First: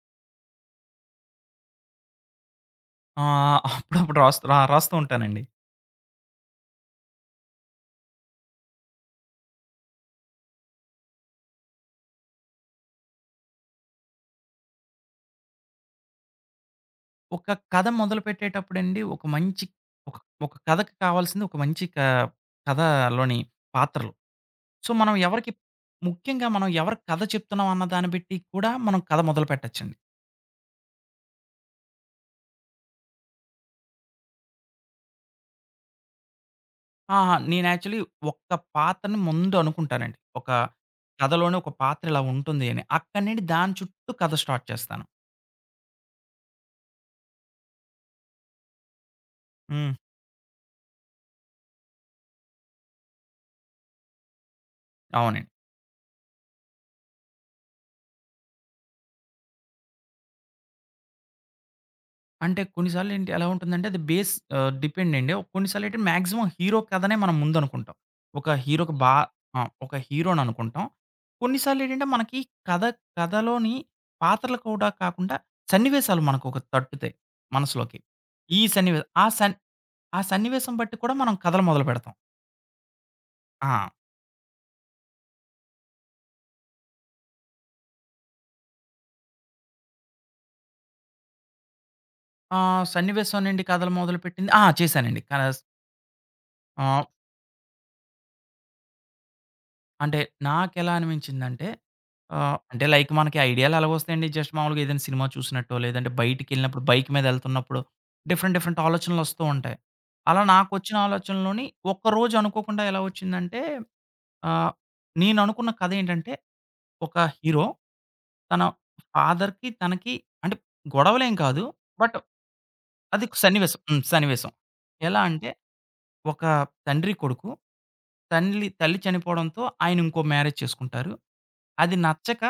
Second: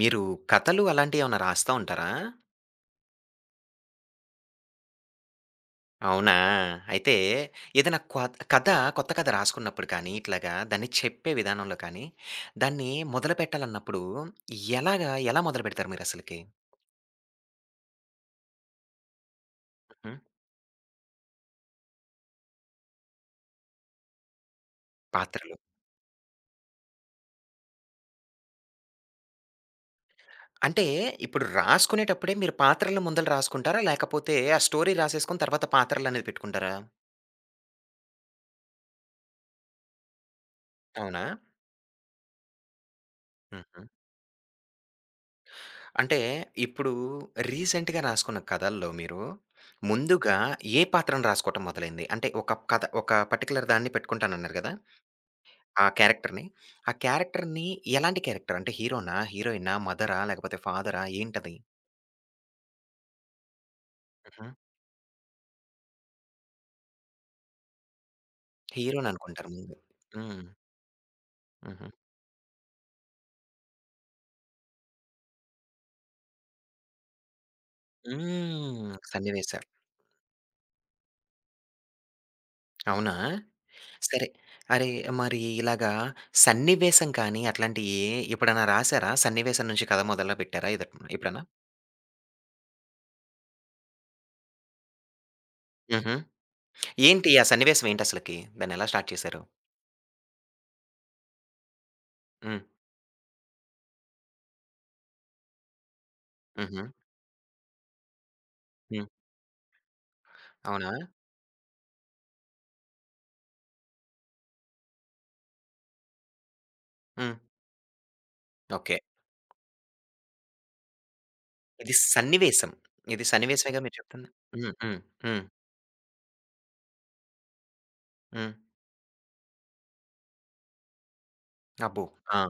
మీరు కథలు అలాంటియేమన్నా రాస్తా ఉంటారా? ఆ! అప్పుడప్పుడు రాస్తూ ఉంటానండి. అవునా? అయితే ఏదైనా కొత్త కథ రాసుకున్నప్పుడు కానీ, ఇట్లాగా దాన్ని చెప్పే విధానంలో కానీ, దాన్ని మొదలుపెట్టాలన్నప్పుడు ఎలా మొదలుపెడతారు మీరసలకి? ఒక కథ మొదలుపెట్టేటప్పుడండి, ఒక హ్మ్. ఒక కథకి కావాల్సింది ఒక మంచి కథలోని పాత్రలు. సో, మనం ఎవరికి పాత్రలు. ముఖ్యంగా మనం ఎవరికి కథ చెప్తున్నాం అన్న దాన్ని బట్టి కూడా మనం కథ మొదలుపెట్టొచ్చండి. అంటే ఇప్పుడు రాసుకునేటప్పుడే మీరు పాత్రలు ముందల రాసుకుంటారా? లేకపోతే ఆ స్టోరీ రాసేసుకొని తర్వాత పాత్రలనేది పెట్టుకుంటారా? ఆహా! నేను యాక్చువల్లీ ఒక్క పాత్రని ముందు అనుకుంటానండి. ఒక అవునా? కథలోనే ఒక పాత్ర ఇలా ఉంటుంది అని. అక్కడి నుండి దాని హుహు. చుట్టూ కథ స్టార్ట్ చేస్తాను. అంటే ఇప్పుడు రీసెంట్‌గా రాసుకున్న కథల్లో మీరు హ్మ్. ముందుగా ఏ పాత్రను రాసుకోవటం మొదలైంది? అంటే ఒక కథ ఒక పర్టిక్యులర్ దాన్ని పెట్టుకుంటానన్నారు గదా! అవునండి. ఆ క్యారెక్టర్‌ని. ఆ క్యారెక్టర్‌ని ఎలాంటి క్యారెక్టర్? అంటే హీరోనా? హీరోయినా? మదరా? లేకపోతే ఫాదరా? ఏంటది? అంటే కొన్నిసార్లు ఏంటి ఎలా ఉంటుందంటే అది హుహు. డిపెండ్ అండి. ఒక కొన్నిసార్లు ఏంటి మాక్సిమం హీరో కథనే మనం ముందనుకుంటాం. ఒక హీరోకి ఓకే. హీరోని బా అనుకుంటారు ఆ! ముందు. ఒక హీరోని హ్మ్. అనుకుంటాం. కొన్నిసార్లు హుహు. ఏంటంటే మనకి కథ కథలోని పాత్రలు కూడా కాకుండా సన్నివేశాలు మనకొక తట్టుతాయి మనసులోకి. ఈ హ్మ్. సన్నివే ఆ సన్ సన్నివేశాలు. ఆ సన్నివేశం బట్టి కూడా మనం కథలు మొదలుపెడతాం. అవునా? ఆ! సరే. అరే! మరి ఇలాగా సన్నివేశం కానీ అట్లాంటియి ఎప్పుడన్నా రాసారా? సన్నివేశం నుంచి కథ మొదలుపెట్టారా ఎప్పుడన్నా? ఆ సన్నివేశం నుండి కథలు మొదలుపెట్టింది ఆ! చేశానండి. కస్ హుహు. ఆహ్ ఏంటి ఆ సన్నివేశం ఏంటసలకి? దాన్నెలా స్టార్ట్ చేశారు? అంటే నాకెలా అనిపించిందంటే హ్మ్. అంటే లైక్ మనకి ఐడియాలు ఎలాగొస్తాయండి. జస్ట్ మామూలుగా ఏదైనా సినిమా చూసినట్టో, లేదంటే బయటికెళ్ళినప్పుడు హుహు. బైక్ మీద ఎళ్తున్నప్పుడు డిఫరెంట్, డిఫరెంట్ హ్మ్. ఆలోచనలొస్తూ ఉంటాయి. అలా అవునా? నాకొచ్చిన ఆలోచనలోని ఒక్కరోజు అనుకోకుండా ఎలా వచ్చిందంటే ఆహ్, నేననుకున్న కథ ఏంటంటే ఒక హ్మ్. హీరో తన ఓకే. ఫాదర్‌కి, తనకి అంటే గొడవలేం కాదు. ఇది బట్ సన్నివేశం. అది ఇది ఒక సన్నివేశం. సన్నివేశమేగా మీరు హ్మ్. చెప్తుంది. సన్నివేశం. హ్మ్. హ్మ్. ఎలా హ్మ్. అంటే ఒక తండ్రి కొడుకు హ్మ్. తల్లి తల్లి చనిపోవడంతో ఆయన ఇంకో మ్యారేజ్ చేసుకుంటారు. అది అబ్బో! ఆ! నచ్చక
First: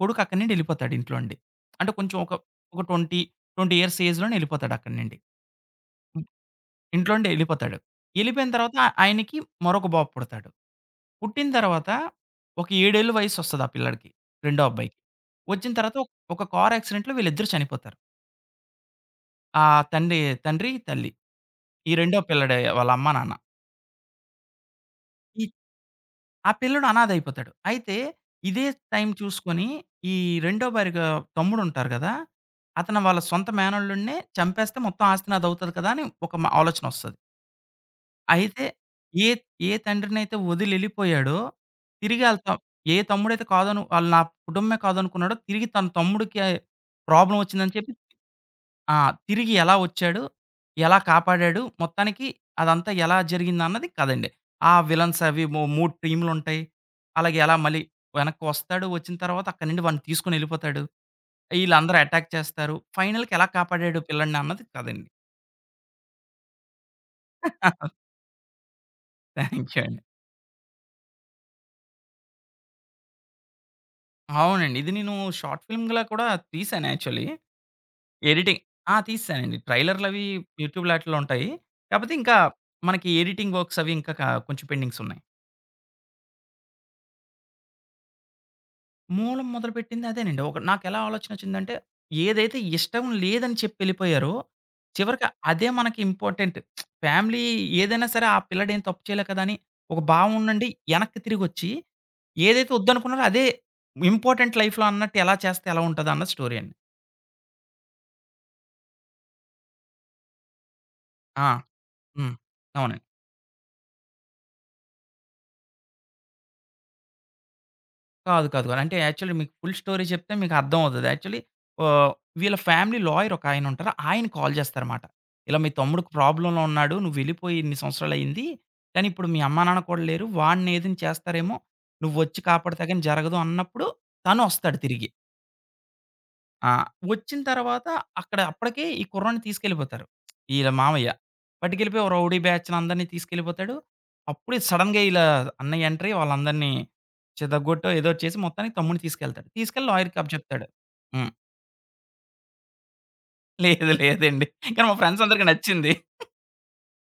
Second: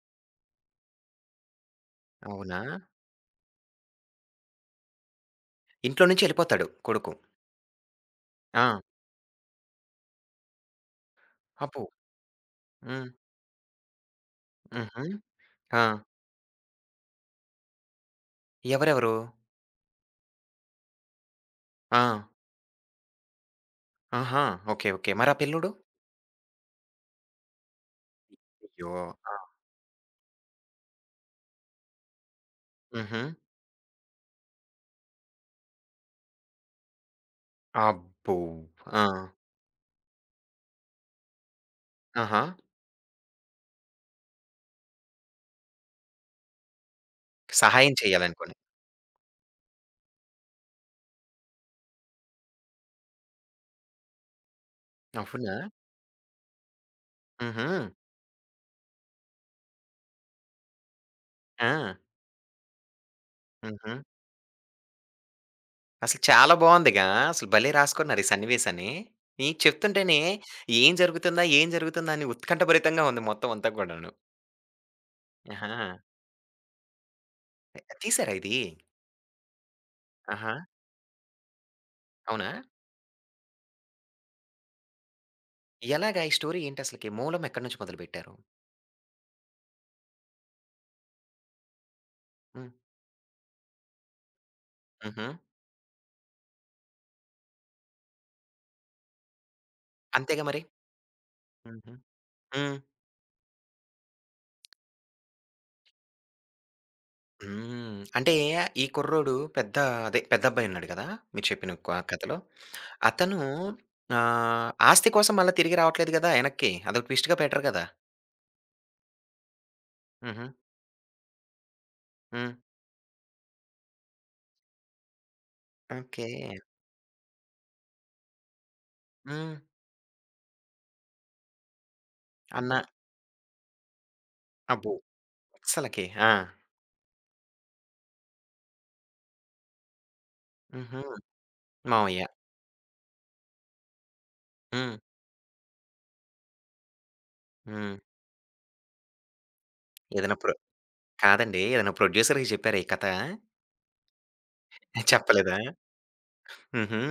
కొడుకు అక్కడి నుండి ఎళ్ళిపోతాడు ఇంట్లో నుండి. అంటే కొంచెం ఒక అవునా? ఒక 20, 20 ఇయర్స్ ఏజ్‌లోనే ఎళ్ళిపోతాడు అక్కడి నుండి. ఇంట్లో హ్మ్. నుంచి ఎళ్ళిపోతాడు కొడుకు. ఇంట్లో నుండి ఎళ్ళిపోతాడు. ఎళ్ళిపోయిన ఆ! తర్వాత ఆయనకి మరొక బాబు పుడతాడు. పుట్టిన అబ్బో! తర్వాత ఒక 7 హ్మ్. ఏళ్ల వయసొస్తది ఆ పిల్లాడికి. రెండో అబ్బాయికి. హుహు. వచ్చిన ఆ! తర్వాత ఒక ఒక కార్ యాక్సిడెంట్‌లో వీళ్ళిద్దరూ చనిపోతారు. ఎవరెవరు? ఆ తండ్రి తండ్రి, తల్లి. ఈ ఆ! రెండో పిల్లాడి వాళ్ళ అమ్మా, నాన్న. ఆహా! ఓకే. ఓకే. మరి ఆ ఈ పిల్లోడు? ఆ పిల్లోడు అనాథయిపోతాడు. అయితే ఇదే అయ్యో! టైం ఆ! చూసుకొని ఈ రెండో భార్యగా తమ్ముడుంటారు గదా! అతను వాళ్ళ హుహు. సొంత మేనల్లుడినే చంపేస్తే మొత్తం ఆస్తి నాదవుతది కదా! అని ఒక మ ఆలోచనొస్తది. అబ్బో! అయితే ఆ! ఏ ఏ తండ్రినైతే వదిలెళ్ళిపోయాడో తిరిగి ఆళ్ళ ఆహా! త ఏ తమ్ముడైతే కాదను ఆళ్ళు నా కుటుంబమే కాదనుకున్నాడో తిరిగి తన తమ్ముడికే ప్రాబ్లమ్ ఒచ్చిందని చెప్పి సహాయం చేయాలనుకోని. ఆ! తిరిగి ఎలా వచ్చాడు? ఎలా కాపాడాడు? మొత్తానికి అదంతా ఎలా జరిగిందన్నది కథండి. ఆ విలన్స్ అవి అవునా? 3 టీమ్‌లుంటాయి. అలాగే ఎలా హుహు. మళ్ళీ వెనక్కి వస్తాడు, వచ్చిన తర్వాత అక్కడి నుండి వాడిని తీసుకొనెళ్ళిపోతాడు. ఆ! ఈళ్ళందరూ అటాక్ చేస్తారు. ఫైనల్‌కి ఎలా హుహు. కాపాడాడు పిల్లాడిని అన్నది కథండి. అసలు చాలా బావుందిగా. అసలు భలే రాసుకున్నారు ఈ సన్నివేశాన్ని. మీకు థ్యాంక్ యూ అండి. చెప్తుంటేనే ఏం జరుగుతుందా? ఏం జరుగుతుందా? అని ఉత్కంఠభరితంగా ఉంది మొత్తం అంతా కూడాను. అవునండి. ఇది నేను షార్ట్ ఆహా! ఫిల్మ్‌లా కూడా తీశాను యాక్చువల్లీ. తీసారా ఇది? ఎడిటింగ్ ఆ! తీసేశానండి. ట్రైలర్‌లవి ఆహా! యూట్యూబ్‌లో ఆటిల్లో ఉంటాయి. కాపోతే ఇంకా అవునా? మనకి ఎడిటింగ్ వర్క్స్ అవి ఇంకా క కొంచెం పెండింగ్సున్నాయి. ఎలాగా ఈ స్టోరీ ఏంటసలకి? మూలం ఎక్కడి నుంచి మొదలుపెట్టారు? మూలం మొదలుపెట్టింది అదేనండి. ఒక నాకెలా ఆలోచనొచ్చిందంటే, ఏదైతే హ్మ్. ఇష్టం లేదని చెప్పి ఎళ్ళిపోయారో, చివరికి హుహు. అదే మనకి ఇంపార్టెంట్. ఫ్యామిలీ ఏదైనా సరే, ఆ పిల్లాడేం తప్పు చేయలే కదా! అని ఒక భావం అంతేగా మరి. నుండి ఎనక్కి తిరిగొచ్చి, హుహు. ఏదైతే హ్మ్. వద్దనుకున్నారో అదే ఇంపార్టెంట్ లైఫ్‌లో అన్నట్టు ఎలా చేస్తే ఎలా ఉంటదన్న స్టోరీ అండి. హ్మ్. అంటే ఈ కుర్రోడు పెద్ద అదే పెద్దబ్బాయి ఉన్నాడు కదా! మీరు ఆ! చెప్పిన హ్మ్. కథలో. అవునండి. అతను ఆహ్, ఆస్తి కోసం మళ్ళా తిరిగి రావట్లేదు గదా! ఎనక్కి. అదొక ట్విస్ట్‌గా పెట్టరు గదా! కాదు. అంటే యాక్చువల్లీ మీకు ఫుల్ స్టోరీ చెప్తే హుహు. మీకు అర్థం అవుతది. యాక్చువల్లీ ఆహ్, హ్మ్. వీళ్ళ ఫ్యామిలీ లాయర్ ఒకాయన ఉంటారు. ఆయన కాల్ చేస్తారన్నమాట. ఇలా మీ తమ్ముడు ఓకే. ప్రాబ్లమ్‌లో ఉన్నాడు. నువ్వెళ్ళిపోయి ఇన్ని సంవత్సరాలయింది. కానీ ఇప్పుడు మీ హ్మ్. అమ్మా, నాన్న కూడా లేరు. వాడిని ఏదైనా చేస్తారేమో. నువ్వొచ్చి అన్న కాపాడితే గాని జరగదు అన్నప్పుడు తనొస్తాడు అబ్బో! తిరిగి. అస్సలకి. ఆ! ఆ! వచ్చిన తర్వాత అక్కడ అప్పటికే ఈ కుర్రాడిని తీసుకెళ్ళిపోతారు. ఈళ్ళ హుహు. మామయ్య. పట్టుకెళ్ళిపోయి ఓ మావయ్య. రౌడీ బ్యాచ్‌ని అందరిని తీసుకెళ్ళిపోతాడు. అప్పుడే హ్మ్. సడెన్‌గా ఈళ్ళ అన్నయ్య ఎంటర్ అయ్యి వాళ్ళందరిని చెదగ్గొట్టో హ్మ్. ఏదో చేసి మొత్తానికి తమ్ముడిని తీసుకెళ్తాడు. తీసుకెళ్ళి లాయర్‌కి ఏదైనా ప్రొ అప్పచెప్తాడు. హ్మ్. కాదండి. ఏదైనా ప్రొడ్యూసర్‌కి చెప్పారా ఈ కథ? లేదండి. కానీ మా ఫ్రెండ్స్ అందరికి చెప్పలేదా? నచ్చింది. హుహు.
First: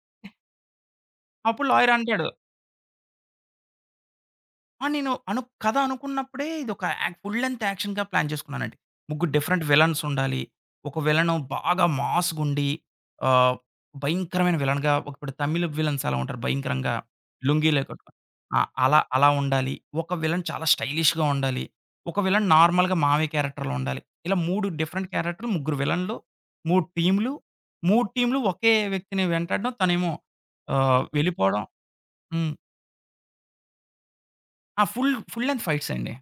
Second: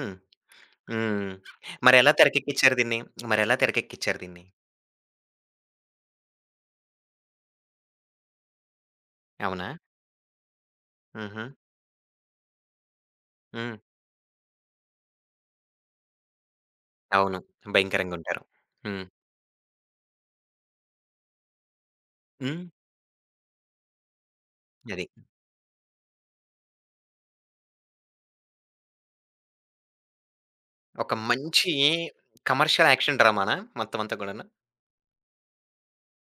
హ్మ్. అప్పుడు లాయర్ మరెలా అంటాడు తెరకెక్కిచ్చారు దీన్ని? మరెలా తెరకెక్కిచ్చారు దీన్ని? ఆ! నేను అను కథ అనుకున్నప్పుడే ఇదొక ఫుల్ లెంగ్త్ యాక్షన్‌గా ప్లాన్ చేసుకున్నానండి. ముగ్గురు డిఫరెంట్ అవునా? విలన్స్ ఉండాలి. ఒక విలను హుహు. బాగా మాస్‌గుండి ఆహ్, హ్మ్. భయంకరమైన విలన్‌గా ఇప్పుడు తమిళ్ విలన్స్ ఎలా ఉంటారు భయంకరంగా అవును. లుంగీలే కట్టుకొని. భయంకరంగుంటారు. ఆ! అలా హ్మ్. అలా ఉండాలి. ఒక విలన్ చాలా స్టైలిష్‌గా ఉండాలి. ఒక విలన్ హ్మ్. నార్మల్‌గా మామయ్య క్యారెక్టర్‌లో ఉండాలి. ఇలా 3 అది. డిఫరెంట్ క్యారెక్టర్‌లు, ముగ్గురు విలన్‌లు, 3 టీమ్‌లు. 3 టీమ్‌లు ఒకే వ్యక్తిని వెంటాడడం. తనేమో ఒక వెళ్ళిపోవడం. మంచి హ్మ్. కమర్షియల్ యాక్షన్ డ్రామానా మొత్తం అంతా కూడాను? ఆ! ఫుల్ ఫుల్ లెంగ్త్ ఫైట్స్ అండి.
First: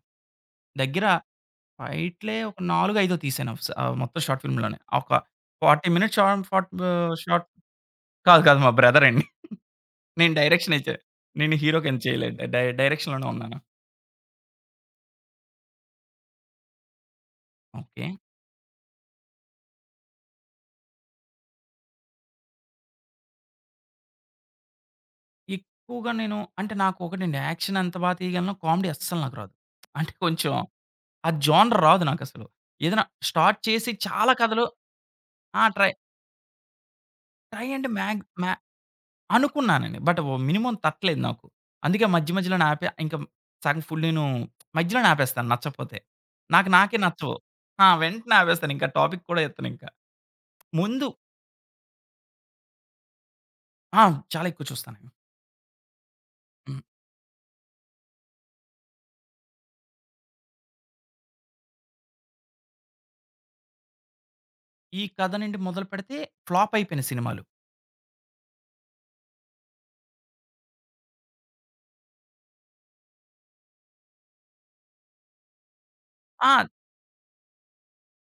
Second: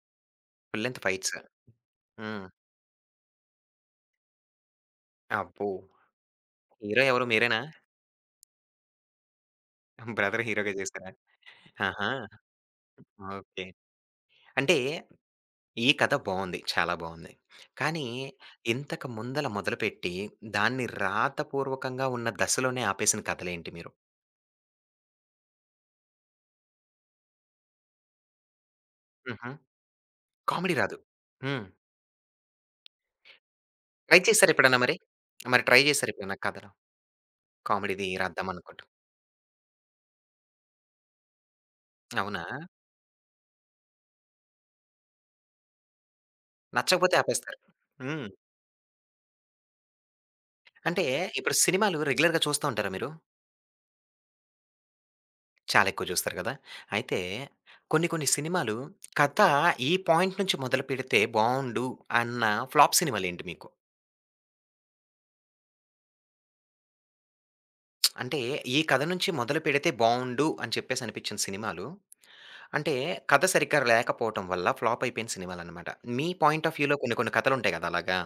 ఫుల్ లెంత్ దగ్గర ఫైట్స్. ఫైట్‌లే హ్మ్. ఒక 4, 5 తీశాను మొత్తం షార్ట్ ఫిల్మ్‌లోనే. ఒక అబ్బో! 40 మినిట్స్ హీరో ఎవరు షార్ట్ మీరేనా? కాదు. మా బ్రదర్ అండి. నేను బ్రదర్ హీరోగా డైరెక్షన్ ఇచ్చా. చేసారా? నేను హీరో కింద ఆహా! చేయలేదు. డైరెక్షన్‌లోనే ఉన్నాను. ఓకే. అంటే ఈ కథ బావుంది. చాలా బావుంది. కానీ ఓకే. ఇంతకు ముందల మొదలుపెట్టి దాన్ని రాతపూర్వకంగా ఉన్న దశలోనే ఆపేసిన కథలేంటి మీరు? ఎక్కువగా నేను అంటే నాకు ఒకటండి యాక్షన్ ఎంత బా తీయగలను, కామెడీ అస్సలు నాకు హుహు. రాదు. అంటే కొంచెం కామెడీ రాదు. ఆ హ్మ్. జోనర్ రాదు నాకసలు. ఏదైనా స్టార్ట్ చేసి ట్రై చాలా చేసారా కథలు ఎప్పుడన్నా మరి? ఆ! మరి ట్రై ట్రై చేసారా ఎప్పుడన్నా కథలో? ట్రై అంటే కామెడీది మ్యాగ్ రాద్దాం మ్యా అనుకుంటూ. అనుకున్నానండి. బట్ వ్ మినిమమ్ తట్టలేదు నాకు. అందుకే మధ్య అవునా? మధ్యలోనే ఆపా. ఇంక సగం ఫుల్ నేను మధ్యలోనే ఆపేస్తాను నచ్చకపోతే. నాకే నచ్చకపోతే నచ్చవు. ఆపేస్తారు. ఆ! హ్మ్. వెంటనే ఆపేస్తాను. ఇంకా టాపిక్ కూడా ఎత్తనింక. అంటే ముందు ఇప్పుడు సినిమాలు రెగ్యులర్‌గా చూస్తూ ఉంటారా మీరు? ఆ! చాలా ఎక్కువ చూస్తానండి. చాలా ఎక్కువ చూస్తారు కదా! హ్మ్. అయితే కొన్ని కొన్ని సినిమాలు కథ ఈ పాయింట్ నుంచి మొదలుపెడితే బావుండు అన్న ఫ్లాప్ సినిమాలేంటి మీకు? ఈ కథ నుండి మొదలుపెడితే ఫ్లాప్ అయిపోయిన సినిమాలు. అంటే, ఈ కథ నుంచి మొదలుపెడితే బావుండు అని చెప్పేసి అనిపించిన సినిమాలు, అంటే కథ సరిగ్గా లేకపోవటం వల్ల ఫ్లాప్ అయిపోయిన సినిమాలనమాట. మీ ఆ! పాయింట్ ఆఫ్ వ్యూలో కొన్ని కొన్ని కథలుంటాయి గదా! అలాగా.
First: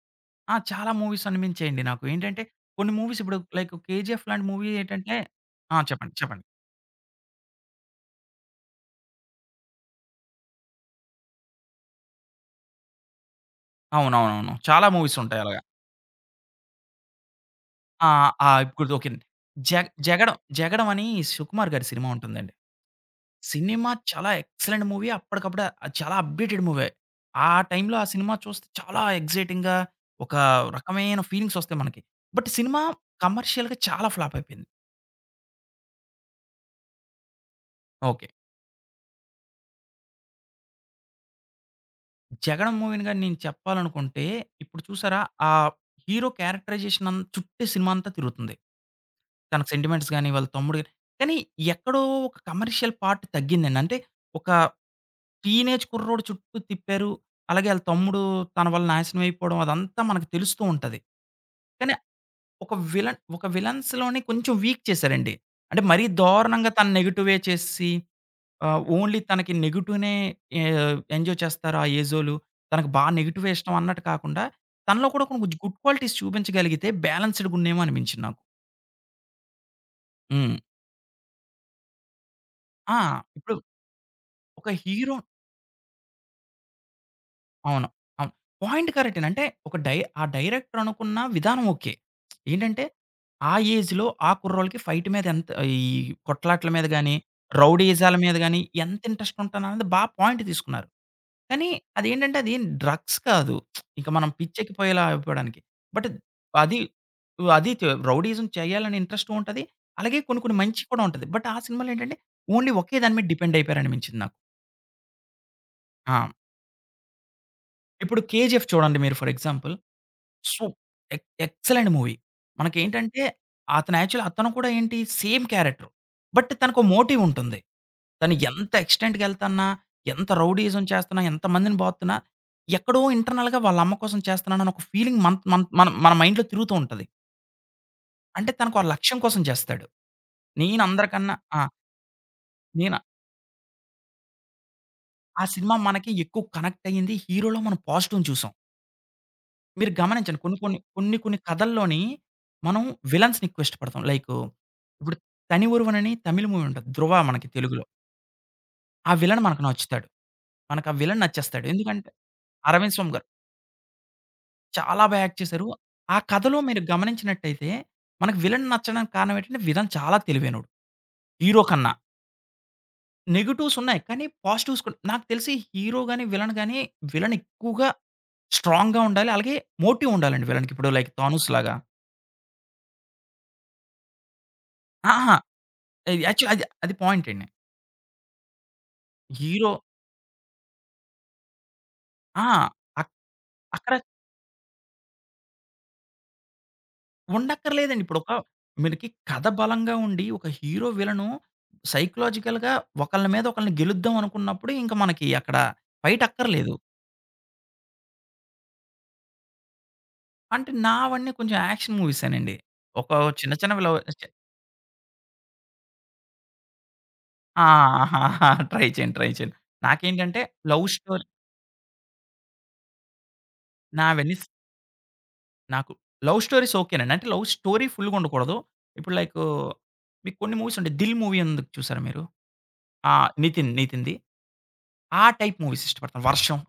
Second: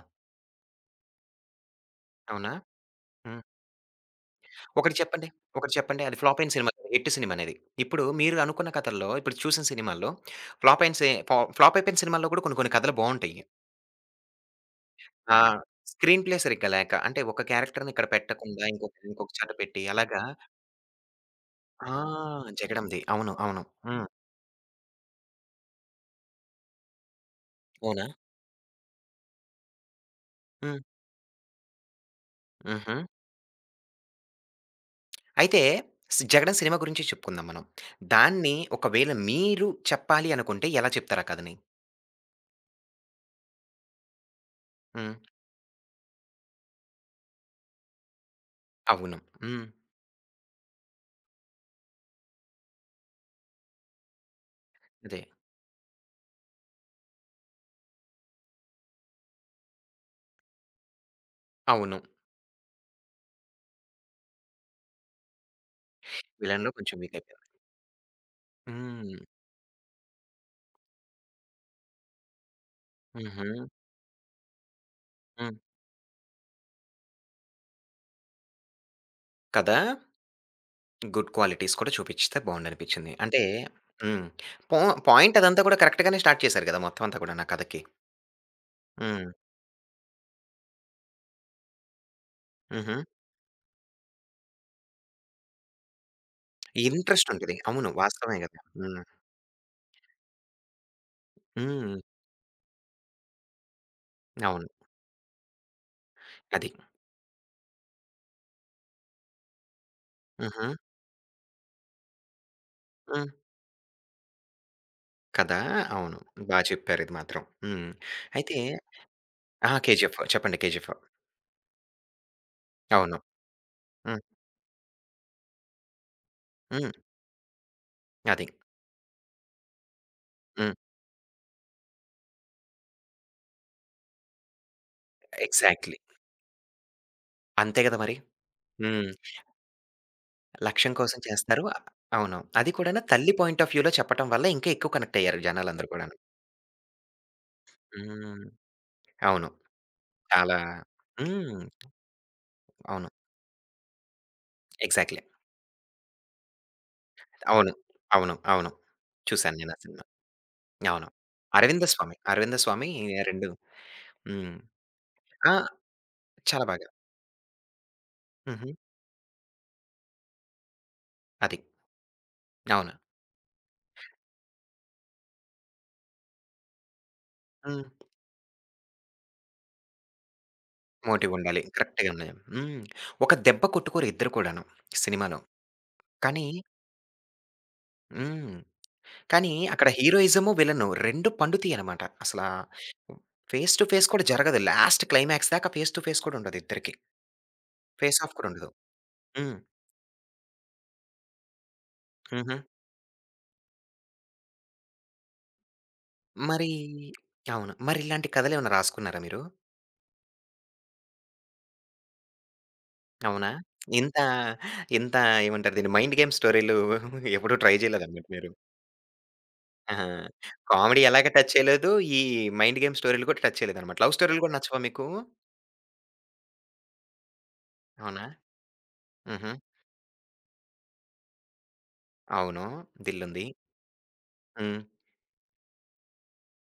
ఆ! చాలా మూవీస్ అనిపించాయండి నాకు. ఏంటంటే అవునా? కొన్ని మూవీస్ హ్మ్. ఇప్పుడు లైక్ 'కేజీఎఫ్' లాంటి మూవీ ఒకటి ఏంటంటే చెప్పండి. ఒకటి ఆ! చెప్పండి. అది ఫ్లాప్ చెప్పండి. అయిన సినిమా కాదు. హిట్ సినిమా అనేది. ఇప్పుడు మీరు అనుకున్న కథల్లో, ఇప్పుడు చూసిన సినిమాల్లో ఫ్లాప్ అయిన సి ఫా ఫ్లాప్ అయిపోయిన సినిమాల్లో కూడా కొన్ని కొన్ని కథలు బావుంటాయి. అవునవునవును. చాలా మూవీస్ ఆ! ఉంటాయి అలాగా. స్క్రీన్ ప్లే సరిగ్గా లేక, అంటే ఒక క్యారెక్టర్‌ని ఇక్కడ ఆ! ఆ! పెట్టకుండా ఇప్పుడు ఇంకొక ఓకే. ఇంకొక చోట జ పెట్టి అలాగా 'జగడం' అని 'సుకుమార్' గారి ఆ! సినిమా ఉంటుందండి. 'జగడంది.' అవును. అవును. సినిమా హ్మ్. చాలా ఎక్సలెంట్ మూవీ. అప్పటికప్పుడు అది చాలా అప్‌డేటెడ్ మూవే. ఆ టైంలో ఆ అవునా? సినిమా చూస్తే చాలా ఎక్సైటింగ్‌గా ఒక హ్మ్. రకమైన ఫీలింగ్స్ ఒస్తాయి మనకి. బట్ సినిమా హుహు. కమర్షియల్‌గా చాలా ఫ్లాప్ అయిపోయింది. అయితే 'జగడం' సినిమా గురించి చెప్పుకుందాం మనం. ఓకే. దాన్ని ఒకవేళ మీరు చెప్పాలి అనుకుంటే ఎలా చెప్తారు ఆ కథని? 'జగన్' మూవీని గాని నేను చెప్పాలనుకుంటే ఇప్పుడు హ్మ్. చూసారా? ఆ హీరో క్యారెక్టరైజేషన్ అం చుట్టే సినిమా అంతా తిరుగుతుంది. అవును. హ్మ్. తనకు సెంటిమెంట్స్ గాని, వాళ్ళ తమ్ముడు గాని కానీ ఎక్కడో ఒక కమర్షియల్ పార్ట్ తగ్గిందండి. అంటే ఒక అదే. టీనేజ్ కుర్రోడు చుట్టూ తిప్పారు. అలాగే ఆళ్ళ తమ్ముడు తన వల్ల నాశనం అయిపోవడం అదంతా మనకు తెలుస్తూ ఉంటది. కానీ అవును. ఒక విలన్స్‌లోనే కొంచెం వీక్ చేశారండి. అంటే మరీ విలన్‌లో దారుణంగా తను కొంచెం వీక్ నెగెటివే అయిపోయారు. చేసేసి హ్మ్. ఓన్లీ తనకి నెగెటివ్‌నే ఎ ఎంజాయ్ చేస్తారు ఆ ఏజోలు. తనకు బా హుహు. నెగెటివే ఇష్టం అన్నట్టు కాకుండా, తనలో కూడా కొన్ని హ్మ్. గుడ్ క్వాలిటీస్ చూపించగలిగితే బ్యాలెన్స్‌డ్‌గున్నేమో అనిపించింది నాకు. కదా! హ్మ్. గుడ్ క్వాలిటీస్ కూడా చూపిచ్చితే ఆ! బావుండనిపించింది. అంటే ఇప్పుడు హ్మ్. ఒక పా హీరో పాయింట్ అదంతా కూడా కరెక్ట్ గానే స్టార్ట్ చేశారు కదా! మొత్తం అంతా కూడాను ఆ కథకి. అవును. అవును. పాయింట్ కరెక్టేనండి. హ్మ్. అంటే ఒక డై ఆ డైరెక్టర్ అనుకున్న విధానం ఓకే. ఏంటంటే, హుహు. ఆ ఏజ్‌లో ఆ కుర్రోళ్ళకి ఫైట్ మీద ఎంత ఈ కొట్లాట్ల మీద గాని, ఇంట్రెస్ట్ ఉంటది. అవును. రౌడీయిజాల మీద వాస్తవమే కదా! గాని ఎంత హ్మ్. ఇంట్రెస్ట్ ఉంటదన్నది బా పాయింట్ తీసుకున్నారు. కానీ హ్మ్. అది డ్రగ్స్ కాదు. ఇంక మనం అవును. పిచ్చెక్కిపోయేలా అయిపోవడానికి. బట్ అది. అది అది త రౌడీయిజం చేయాలని ఇంట్రెస్టు ఉంటది. అలాగే కొన్ని కొన్ని హుహు. మంచి కూడా ఉంటది. బట్ ఆ సినిమాలో ఏంటంటే ఓన్లీ ఒకే దాని మీద హ్మ్. డిపెండ్ అయిపోయారనిపించింది నాకు. కదా! అవును. ఆ! బా చెప్పారు ఇది మాత్రం. హ్మ్. ఇప్పుడు అయితే 'కేజీఎఫ్' చూడండి మీరు ఫర్ ఎగ్జాంపుల్. ఆ! 'కేజీఎఫ్' చెప్పండి సూప్ 'కేజీఎఫ్.' ఎక్ ఎక్సలెంట్ మూవీ. అవును. మనకేంటంటే హ్మ్. అతను కూడా ఏంటి సేమ్ క్యారెక్టర్. బట్ తనకో హ్మ్. మోటివ్ ఉంటుంది. తను అది. ఎంత ఎక్స్‌టెంట్‌కెళ్తన్నా, ఎంత హ్మ్. రౌడీయిజం చేస్తున్నా, ఎంతమందిని బాదుతున్నా, ఎక్కడో ఇంటర్నల్‌గా వాళ్ళ అమ్మ కోసం చేస్తున్నానని ఒక ఫీలింగ్ మన్ మన్ మన ఎగ్జాక్ట్‌లీ. మన మైండ్‌లో తిరుగుతూ ఉంటది. అంతే గదా మరి. అంటే తనకు ఆ హ్మ్. లక్ష్యం కోసం చేస్తాడు. నేను లక్ష్యం కోసం అందరికన్నా ఆ! చేస్తారు. అ- అవును. అది నేను కూడాను తల్లి పాయింట్ ఆఫ్ వ్యూలో చెప్పటం వల్ల ఇంకా ఎక్కువ కనెక్ట్ అయ్యారు ఆ సినిమా జనాలందరూ మనకి కూడాను. ఎక్కువ కనెక్ట్ అయ్యింది. హీరోలో మనం పాజిటివ్‌ని హ్మ్. చూసాం. అవును. మీరు గమనించండి. చాలా కొన్ని కొన్ని హ్మ్. కథల్లోని మనం అవును. విలన్స్‌ని ఎక్కువ ఇష్టపడతాం. లైకు ఇప్పుడు ఎగ్జాక్ట్‌లీ. 'తని ఒరువనని' తమిళ్ మూవీ ఉంటది. 'ధ్రువ' మనకి అవును. తెలుగులో. అవును. అవును. ఆ విలన్ చూసాను మనకు నేను ఆ సినిమా. నచ్చుతాడు. మనకు ఆ అవును. విలన్ నచ్చేస్తాడు. 'అరవింద ఎందుకంటే స్వామి'. 'అరవింద స్వామి' 'అరవింద్ స్వామి' గారు 2 హ్మ్. చాలా బా యాక్ట్ ఆ! చేశారు. ఆ కథలో చాలా మీరు బాగా. గమనించినట్టయితే మనకు విలన్ హుహు. నచ్చడానికి కారణం ఏంటంటే విలన్ చాలా తెలివైనోడు అది. హీరో కన్నా. అవును. నెగెటివ్స్ ఉన్నాయి. కానీ పాజిటివ్స్ కూడా నాకు తెలిసి హీరో గాని, విలన్ గాని విలన్ హ్మ్. ఎక్కువగా స్ట్రాంగ్‌గా ఉండాలి. అలాగే మోటివ్ ఉండాలండి విలన్‌కి. ఇప్పుడు లైక్ 'థానోస్' మోటివుండాలి. లాగా. కరెక్ట్‌గా ఉన్నాయి. హ్మ్. ఒక దెబ్బ కొట్టుకోరు ఇద్దరు కూడాను అహా! సినిమాలో. కానీ యాక్చువల్ అది అది పాయింట్ అండి. హ్మ్. కానీ హీరో అక్కడ హీరోయిజము, విలను 2 పండుతాయనమాట. అసలా ఆ! అక్ ఫేస్ టు అక్కడ ఫేస్ కూడా జరగదు. లాస్ట్ క్లైమాక్స్ దాకా ఫేస్ టు ఫేస్ కూడా ఉండదు ఇద్దరికీ. ఉండక్కర్లేదండి. ఫేస్ ఆఫ్ కూడా ఉండదు. మనకి కథ హ్మ్. బలంగా ఉండి, ఒక హీరో, విలను హుహు. సైకలాజికల్‌గా ఒకళ్ళ మీద ఒకళ్ళని గెలుద్దాం అనుకున్నప్పుడు, ఇంక మనకి అక్కడ ఫైట్ మరి అక్కర్లేదు. అవును. మరి ఇలాంటి కథలేమన్నా రాసుకున్నారా మీరు? అంటే నావన్నీ కొంచెం యాక్షన్ మూవీసేనండి. ఒక అవునా? చిన్న చిన్నవి లవ్ ఇంత చే ఇంత ఏమంటారు దీన్ని మైండ్ గేమ్ స్టోరీలు ఎప్పుడూ ఆ! ట్రై చేయలేదన్నమాట మీరు. ట్రై చేయండి. ఆహా! నాకేంటంటే లవ్ కామెడీ స్టోరీ ఎలాగ టచ్ చేయలేదు. ఈ మైండ్ గేమ్ స్టోరీలు కూడా టచ్ చేయలేదనమాట. లవ్ నావన్నీ స్టోరీలు స్ కూడా నచ్చవా మీకు? నాకు లవ్ స్టోరీస్ ఓకేనండి. అంటే లవ్ స్టోరీ ఫుల్‌గా అవునా? ఉండకూడదు. ఇప్పుడు లైకు హుహు. మీకు కొన్ని మూవీస్ ఉంటాయి. 'దిల్' మూవీ ఉంది చూసారా మీరు? అవును. ఆ! 'దిల్' ఉంది. నితిన్‌ది. హ్మ్. ఆ టైప్ మూవీస్ ఇష్టపడతాను. 'వర్షం'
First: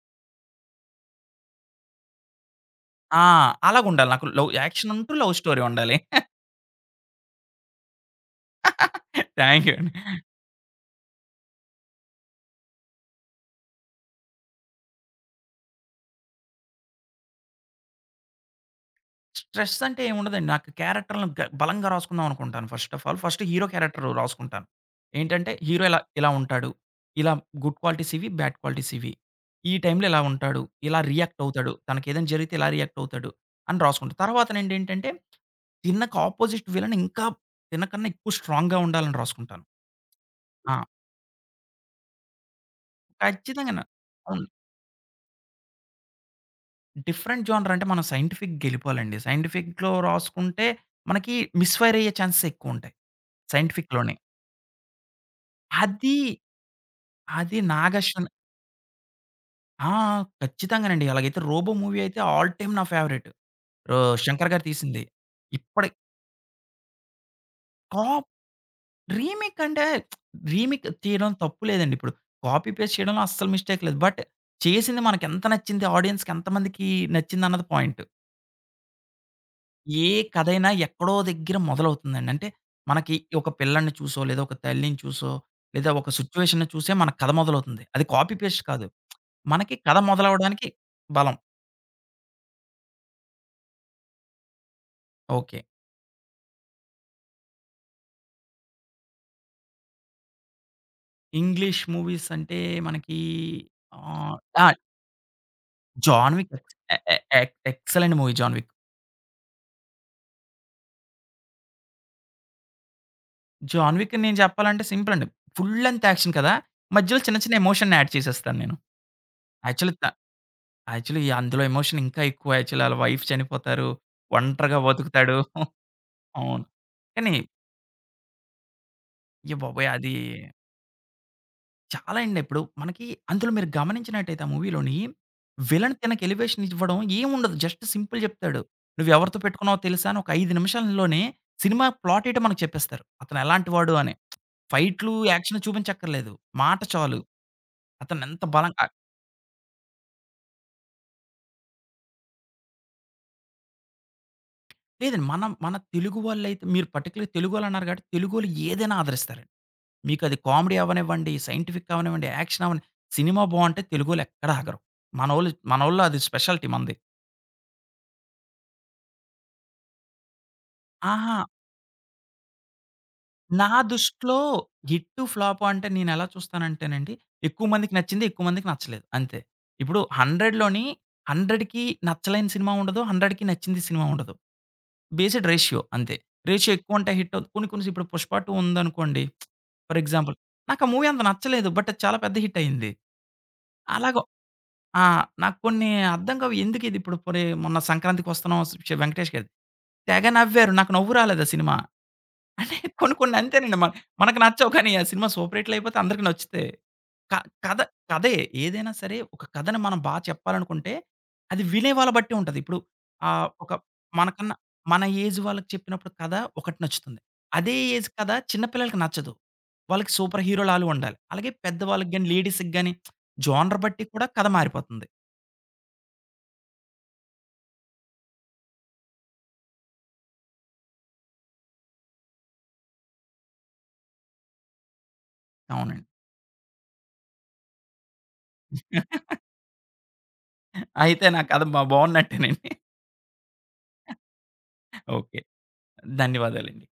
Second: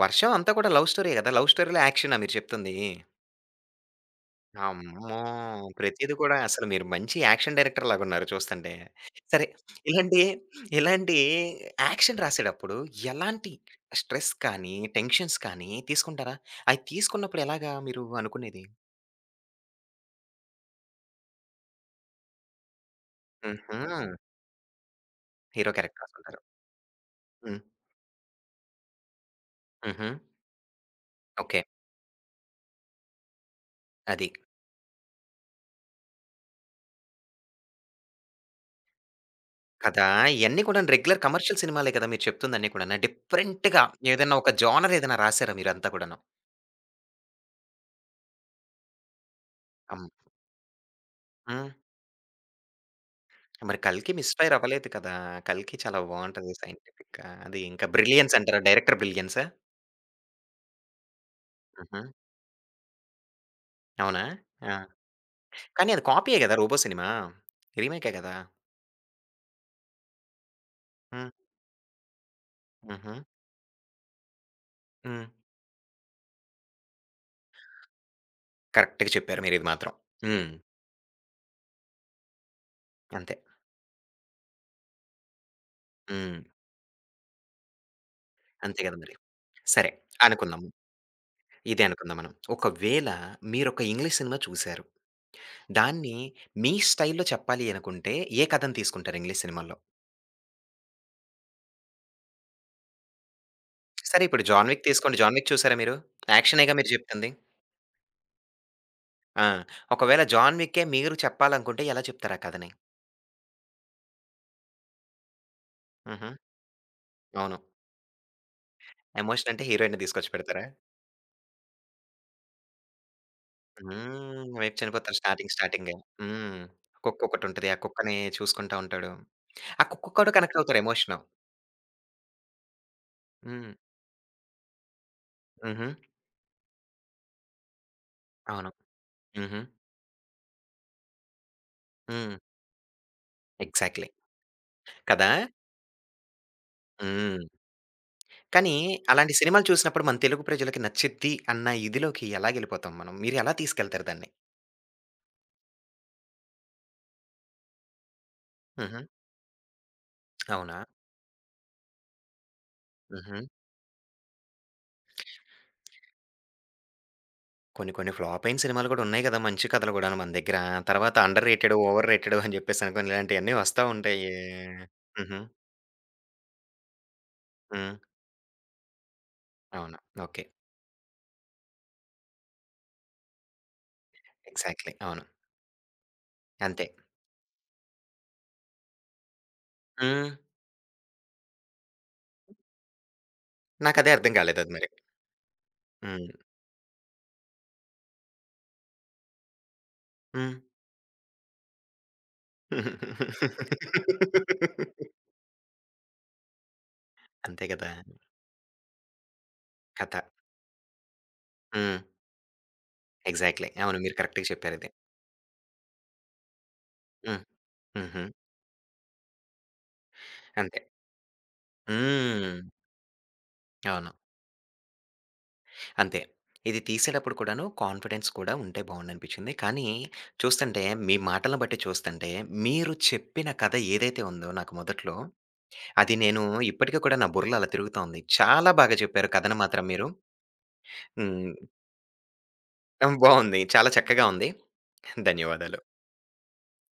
'వర్షం' అంతా కూడా లవ్ స్టోరీయే గదా! లవ్ స్టోరీలో యాక్షనా మీరు చెప్తుంది? ఆ! అలాగుండాలి. నాకు లవ్ యాక్షన్ ఉంటూ, అమ్మో! లవ్ స్టోరీ ఉండాలి. ప్రతీది కూడా అసలు మీరు మంచి యాక్షన్ డైరెక్టర్ లాగున్నారు చూస్తంటే. సరే థాంక్ యూ అండి. ఇలాంటి, ఇలాంటి యాక్షన్ రాసేటప్పుడు ఎలాంటి స్ట్రెస్ కానీ, టెన్షన్స్ కానీ తీసుకుంటారా? అయి తీసుకున్నప్పుడు ఎలాగా మీరు అనుకునేది? స్ట్రెస్ అంటే ఏముండదండి. నాకు క్యారెక్టర్‌లను గ బలంగా రాసుకుందాం అనుకుంటాను first of all. First hero హుహు. క్యారెక్టర్ రాసుకుంటాను. ఏంటంటే హీరో హీరో ఇలా క్యారెక్టర్ ఇలా రాసుకుంటారు. ఉంటాడు. ఇలా హ్మ్. గుడ్ క్వాలిటీస్ ఇవి, బ్యాడ్ క్వాలిటీస్ ఇవి. ఈ టైమ్‌లో హుహు. ఇలా ఉంటాడు. ఇలా రియాక్ట్ ఓకే. అవుతాడు. తనకేదైనా జరిగితే ఇలా రియాక్ట్ అవుతాడు అని రాసుకుంటా. అది. ఏంటంటే తిన్నకు ఆపోజిట్ విలన్ ఇంకా తినకన్నా ఎక్కువ స్ట్రాంగ్‌గా ఉండాలని రాసుకుంటాను. కదా! ఇయన్నీ ఆ! కూడాను రెగ్యులర్ కమర్షియల్ సినిమాలే కదా! మీరు చెప్తుందన్నీ కూడాను. డిఫరెంట్‌గా ఖచ్చితంగాను. ఏదైనా అవును. ఒక జోనర్ ఏదైనా రాసారా మీరంతా కూడాను? డిఫరెంట్ జోనర్ అంటే మనం సైంటిఫిక్‌కెళ్ళిపోవాలండి. సైంటిఫిక్‌లో అమ్ రాసుకుంటే మనకి హ్మ్. మిస్‌ఫైర్ అయ్యే ఛాన్సెస్ ఎక్కువుంటాయి మరి సైంటిఫిక్‌లోనే. 'కల్కి' మిస్‌ఫైర్ అవ్వలేదు కదా! 'కల్కి' చాలా అది, బావుంటది సైంటిఫిక్‌గా. అది అది ఇంకా 'నాగార్జున' బ్రిలియన్స్ అంటారా? డైరెక్టర్ బ్రిలియన్సా? ఆ! ఖచ్చితంగానండి. అలాగైతే 'రోబో' మూవీ హుహు. అయితే ఆల్ టైమ్ నా ఫేవరెట్. అవునా? శంకర్ గారు ఆ! తీసింది. ఇప్పటి కానీ అది కాపీయే కదా! 'Robo' cinema. రీమేకే కాప్ కదా! రీమేక్ అంటే రీమేక్ హ్మ్. తీయడం తప్పు లేదండి. ఇప్పుడు కాపీ పేస్ట్ హుహు. చేయడంలో అస్సలు మిస్టేక్ లేదు. బట్ చేసింది హ్మ్. మనకెంత నచ్చింది, ఆడియన్స్‌కి ఎంతమందికి నచ్చిందన్నది పాయింట్. కరెక్ట్‌గా చెప్పారు మీరిది మాత్రం. ఏ హ్మ్. కథైనా ఎక్కడో దగ్గర మొదలవుతుందండి. అంటే మనకి అంతే. ఒక పిల్లాడిని చూసో, లేదా ఒక తల్లిని చూసో, లేదా ఒక హ్మ్. సిట్యుయేషన్‌ని చూసే మన కథ మొదలవుతుంది. అది కాపీ పేస్ట్ అంతే కాదు. కదా మరి. మనకి సరే. కథ మొదలవ్వడానికి అనుకుందాము. బలం. ఇదే అనుకుందాం మనం. ఒకవేళ మీరొక ఇంగ్లీష్ సినిమా చూసారు. ఓకే. దాన్ని మీ స్టైల్‌లో చెప్పాలి అనుకుంటే ఏ కథను తీసుకుంటారు ఇంగ్లీష్ సినిమాల్లో? ఇంగ్లీష్ మూవీస్ అంటే మనకి సరే ఆహ్, ఇప్పుడు ఆ! 'జాన్ విక్' తీసుకోండి. 'జాన్ విక్' చూసారా మీరు? 'జాన్ విక్' యాక్షనేగా ఎక్స్ మీరు ఎ ఎ చెప్తుంది. ఎక్ ఎక్సలెంట్ మూవీ 'జాన్ విక్.' ఆ! ఒకవేళ 'జాన్ విక్కే' మీరు చెప్పాలనుకుంటే ఎలా చెప్తారు ఆ కథని? 'జాన్ విక్' నేను చెప్పాలంటే సింపుల్ అండి. ఫుల్ లెంగ్త్ హుహు. యాక్షన్ కదా! మధ్యలో చిన్న చిన్న అవును. ఎమోషన్‌ని యాడ్ చేసేస్తాను నేను. ఎమోషన్ అంటే యాక్చువల్లీ హీరోయిన్‌ని త తీసుకొచ్చి పెడతారా? యాక్చువల్లీ అందులో ఎమోషన్ ఇంకా ఎక్కువ. యాక్చువల్లీ ఆళ్ళ వైఫ్ చనిపోతారు. హ్మ్. వైపు ఒంటరిగా చనిపోతారు బతుకుతాడు. స్టార్టింగ్ స్టార్టింగే. హ్మ్. అవును. కుక్క కానీ, ఒకటుంటది. ఆ కుక్కని చూసుకుంటా ఉంటాడు. అయ్య ఆ బాబోయ్! కుక్క అది కూడా కనెక్ట్ అవుతారు ఎమోషను. చాలా అండి. ఇప్పుడు మనకి అందులో మీరు హ్మ్. గమనించినట్టయితే ఆ మూవీలోని హుహు. విలన్ తనకి ఎలివేషన్ ఇవ్వడం ఏముండదు. జస్ట్ సింపుల్ చెప్తాడు. అవును. "నువ్వు ఎవరితో హుహు. పెట్టుకున్నావో తెలుసా?" అని ఒక 5 నిమిషాల్లోనే సినిమా ప్లాట్ హ్మ్. ఏటో మనకు చెప్పేస్తారు. అతను ఎలాంటి వాడు ఎగ్జాక్ట్‌లీ. అని. ఫైట్‌లు, కదా! యాక్షన్ చూపించక్కర్లేదు. మాట చాలు. హ్మ్. అతను ఎంత కానీ బలంగా అలాంటి సినిమాలు చూసినప్పుడు మన తెలుగు ప్రజలకి నచ్చిద్ది అన్న ఇదిలోకి ఎలాగెళ్ళిపోతాం మనం? మీరెలా తీసుకెళ్తారు దాన్ని? మన మన తెలుగు వాళ్ళైతే మీరు పర్టిక్యులర్‌గా తెలుగోళ్ళన్నారు కాబట్టి తెలుగోళ్ళు ఏదైనా హుహు. ఆదరిస్తారండి. మీకది కామెడీ అవునా? అవ్వనివ్వండి, సైంటిఫిక్ అవ్వనివ్వండి, యాక్షన్ అవ్వని హుహు. సినిమా బావుంటే తెలుగోళ్ళు ఎక్కడా ఆగరు. మనోళ్ళు మనోళ్ళు అది స్పెషాలిటీ మనది. కొన్ని కొన్ని ఫ్లాప్ అయిన సినిమాలు గూడా ఉన్నాయి గదా! మంచి కథలు గూడాను మన దగ్గర. తర్వాత ఆహా! అండర్ రేటెడ్, ఓవర్ రేటెడ్ అని జెప్పేసి అనుకోని ఇలాంటియన్నీ నా వస్తా ఉంటాయి. దృష్టిలో హిట్టు, హుహు. ఫ్లాపు అంటే నేనెలా చూస్తానంటేనండి, ఎక్కువ మందికి హ్మ్. నచ్చింది, ఎక్కువ మందికి నచ్చలేదు అంతే. అవును. ఇప్పుడు ఓకే. 100లోని 100కి నచ్చలేని సినిమా ఉండదు. 100కి నచ్చింది సినిమా ఉండదు. ఎగ్జాక్ట్‌లీ. అవును. బేస్డ్ రేషియో అంతే. రేషియో అంతే. ఎక్కువుంటే హిట్ అవుద్ది. కొన్ని కొన్ని ఇప్పుడు 'పుష్ప 2' ఉందనుకోండి ఫర్ హ్మ్. ఎగ్జాంపుల్. నాకు ఆ మూవీ అంత నచ్చలేదు. బట్ అది చాలా పెద్ద హిట్ అయింది. నాకదే అలాగ అర్థం కాలేదది మరి. ఆ! నాకు కొన్ని హ్మ్. అర్థం కావు. ఎందుకిది ఇప్పుడు పోనీ మొన్న సంక్రాంతికొస్తున్నాం స్ వెంకటేష్ గారిది. తెగ హ్మ్. నవ్వారు. నాకు నవ్వు రాలేదు ఆ సినిమా. అంటే కొన్ని కొన్ని అంతేనండి. మనకు నచ్చవు కానీ ఆ సినిమా సూపర్ హిట్లు అయిపోతే అందరికి నచ్చుతాయి. క అంతే కథ గదా! కథే ఏదైనా సరే ఒక కథను మనం బా కథ. చెప్పాలనుకుంటే అది వినే హ్మ్. వాళ్ళ బట్టి ఉంటది. ఇప్పుడు ఆహ్, ఎగ్జాక్ట్‌లీ. ఒక అవును. మీరు కరెక్ట్‌గా మనకన్నా చెప్పారది. మన ఏజ్ వాళ్ళకి చెప్పినప్పుడు కథ ఒకటి నచ్చుతుంది. హ్మ్. అదే ఏజ్ హుహు. కథ చిన్న పిల్లలకి నచ్చదు. వాళ్ళకి సూపర్ హీరోలు అంతే. ఆలు ఉండాలి. అలాగే పెద్దవాళ్ళకి గాని, హ్మ్. లేడీస్‌కి గాని జోనర్ బట్టి అవును. కూడా కథ మారిపోతుంది. అంతే. ఇది తీసేటప్పుడు కూడాను కాన్ఫిడెన్స్ కూడా ఉంటే బావుండనిపించింది. కానీ చూస్తంటే మీ మాటలను బట్టి చూస్తంటే మీరు చెప్పిన కథ ఏదైతే ఉందో నాకు మొదట్లో, అవునండి. అది నేను ఇప్పటికి కూడా నా బుర్రలో అలా తిరుగుతా ఉంది. చాలా బాగా చెప్పారు కథను మాత్రం మీరు. అయితే నా హ్మ్. కథ బాగున్నట్టేనండి. బావుంది. చాలా చక్కగా ఉంది. ఓకే. ధన్యవాదాలు. ధన్యవాదాలండి.